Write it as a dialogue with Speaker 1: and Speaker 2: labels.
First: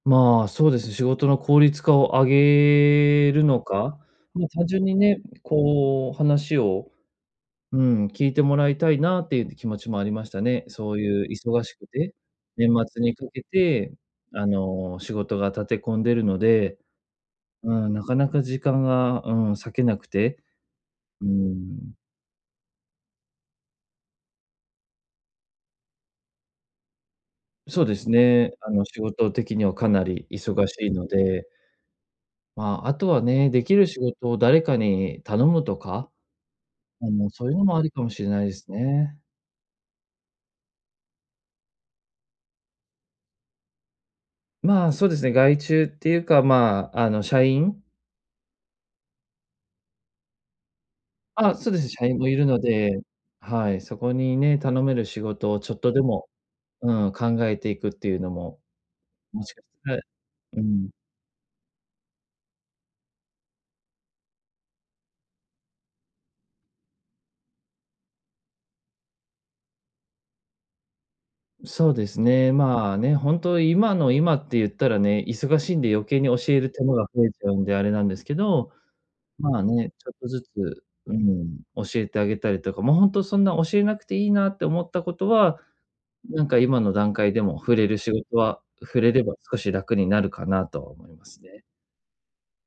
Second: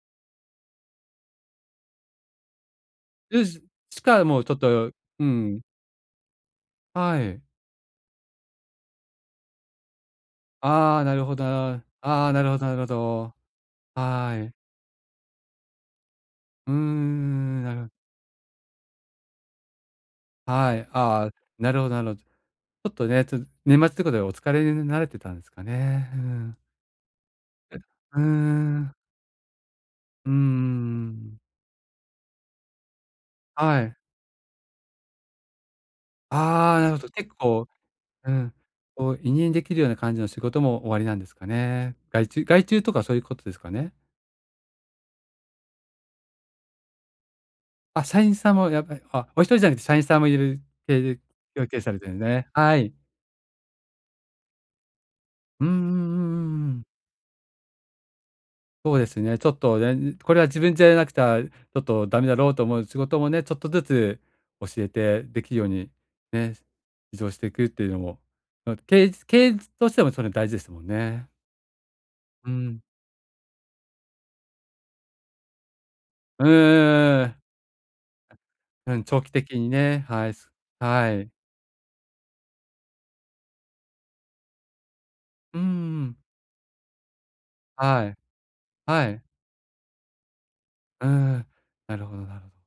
Speaker 1: まあ、そうですね。仕事の効率化を上げる
Speaker 2: で
Speaker 1: の
Speaker 2: す、
Speaker 1: か、
Speaker 2: しかもう
Speaker 1: ま、
Speaker 2: ちょっ
Speaker 1: 単純
Speaker 2: と
Speaker 1: にね、
Speaker 2: うん。
Speaker 1: こう話を、
Speaker 2: はい。
Speaker 1: うん、聞いてもらいたいなっていう気持ちもありましたね。
Speaker 2: あ
Speaker 1: そう
Speaker 2: あ、な
Speaker 1: い
Speaker 2: る
Speaker 1: う
Speaker 2: ほど、
Speaker 1: 忙し
Speaker 2: だあ
Speaker 1: くて、
Speaker 2: ああ、なるほど、
Speaker 1: 年
Speaker 2: なるほ
Speaker 1: 末にか
Speaker 2: ど。
Speaker 1: けて、
Speaker 2: は
Speaker 1: あ
Speaker 2: い。
Speaker 1: の、仕事が立て込んでるの
Speaker 2: うー
Speaker 1: で、
Speaker 2: ん、な
Speaker 1: う
Speaker 2: る
Speaker 1: ん、なかなか時間が、うん、割けなくて、
Speaker 2: はい、
Speaker 1: う
Speaker 2: あ
Speaker 1: ー
Speaker 2: あ、なるほ
Speaker 1: ん。
Speaker 2: ど、なろ。ちょっとね、ちょ年末とかでお疲れになれてたんすかね？うん。
Speaker 1: そうです
Speaker 2: う
Speaker 1: ね。あの
Speaker 2: ん。
Speaker 1: 仕事的にはかなり
Speaker 2: うんう
Speaker 1: 忙しいの
Speaker 2: んうん。
Speaker 1: で。まあ、あとはね、でき
Speaker 2: は
Speaker 1: る
Speaker 2: い。
Speaker 1: 仕事を誰かに頼むとか？
Speaker 2: ああ、なるほ
Speaker 1: あ
Speaker 2: ど。
Speaker 1: の、
Speaker 2: 結
Speaker 1: そういうの
Speaker 2: 構
Speaker 1: もありかもしれ
Speaker 2: う
Speaker 1: ないで
Speaker 2: ん、
Speaker 1: す
Speaker 2: こう
Speaker 1: ね。
Speaker 2: 委任できるような感じの仕事もおありなんですかね？外注外注とかそういうことですかね？
Speaker 1: まあ、そうですね。外注っていうかまあ、あの、社員？
Speaker 2: あ、社員さんもやっぱり、あ、一人じゃなくて社員さんもいるてる、
Speaker 1: あ、
Speaker 2: よう
Speaker 1: そう
Speaker 2: け
Speaker 1: で
Speaker 2: い
Speaker 1: すね。
Speaker 2: され
Speaker 1: 社
Speaker 2: てる
Speaker 1: 員もいる
Speaker 2: ね。
Speaker 1: の
Speaker 2: はい。
Speaker 1: で、はい、そこにね、頼める仕事を
Speaker 2: うん
Speaker 1: ち
Speaker 2: うん
Speaker 1: ょっとでも、
Speaker 2: うん。うーん。
Speaker 1: うん、考えていくっていうのも、
Speaker 2: ほえすね、
Speaker 1: も
Speaker 2: ちょ
Speaker 1: し
Speaker 2: っ
Speaker 1: かた、
Speaker 2: とね、うこれは自
Speaker 1: う
Speaker 2: 分じゃ
Speaker 1: ん。
Speaker 2: やらなくた、ちょっとダメだろうと思う仕事もね、ちょっとずつ教えてできるように、ね、移動していくっていうのも、の、けいずけいずとしてもそね大事ですもんね。
Speaker 1: そうです
Speaker 2: う
Speaker 1: ね。
Speaker 2: ん。
Speaker 1: まあ、ね、本当今の今って言ったらね、忙しいんで余計に教
Speaker 2: う
Speaker 1: える手間が
Speaker 2: んうん
Speaker 1: 増
Speaker 2: う
Speaker 1: えち
Speaker 2: ん。
Speaker 1: ゃうんで、あれなんですけど、
Speaker 2: うん、長期的
Speaker 1: まあ
Speaker 2: に
Speaker 1: ね、
Speaker 2: ね、
Speaker 1: ちょっと
Speaker 2: はい、
Speaker 1: ずつ、
Speaker 2: すはは
Speaker 1: うー
Speaker 2: い。
Speaker 1: ん、教えてあげたりとか、もうほんとそんな教えなくていいなって思ったことは、
Speaker 2: うん、ううん。
Speaker 1: なんか今の段階でも振れる
Speaker 2: は
Speaker 1: 仕
Speaker 2: い、
Speaker 1: 事は、振
Speaker 2: は
Speaker 1: れ
Speaker 2: い。
Speaker 1: れば少し楽になるかなとは
Speaker 2: う
Speaker 1: 思
Speaker 2: ー
Speaker 1: います
Speaker 2: ん、
Speaker 1: ね。
Speaker 2: なるほど、なろ。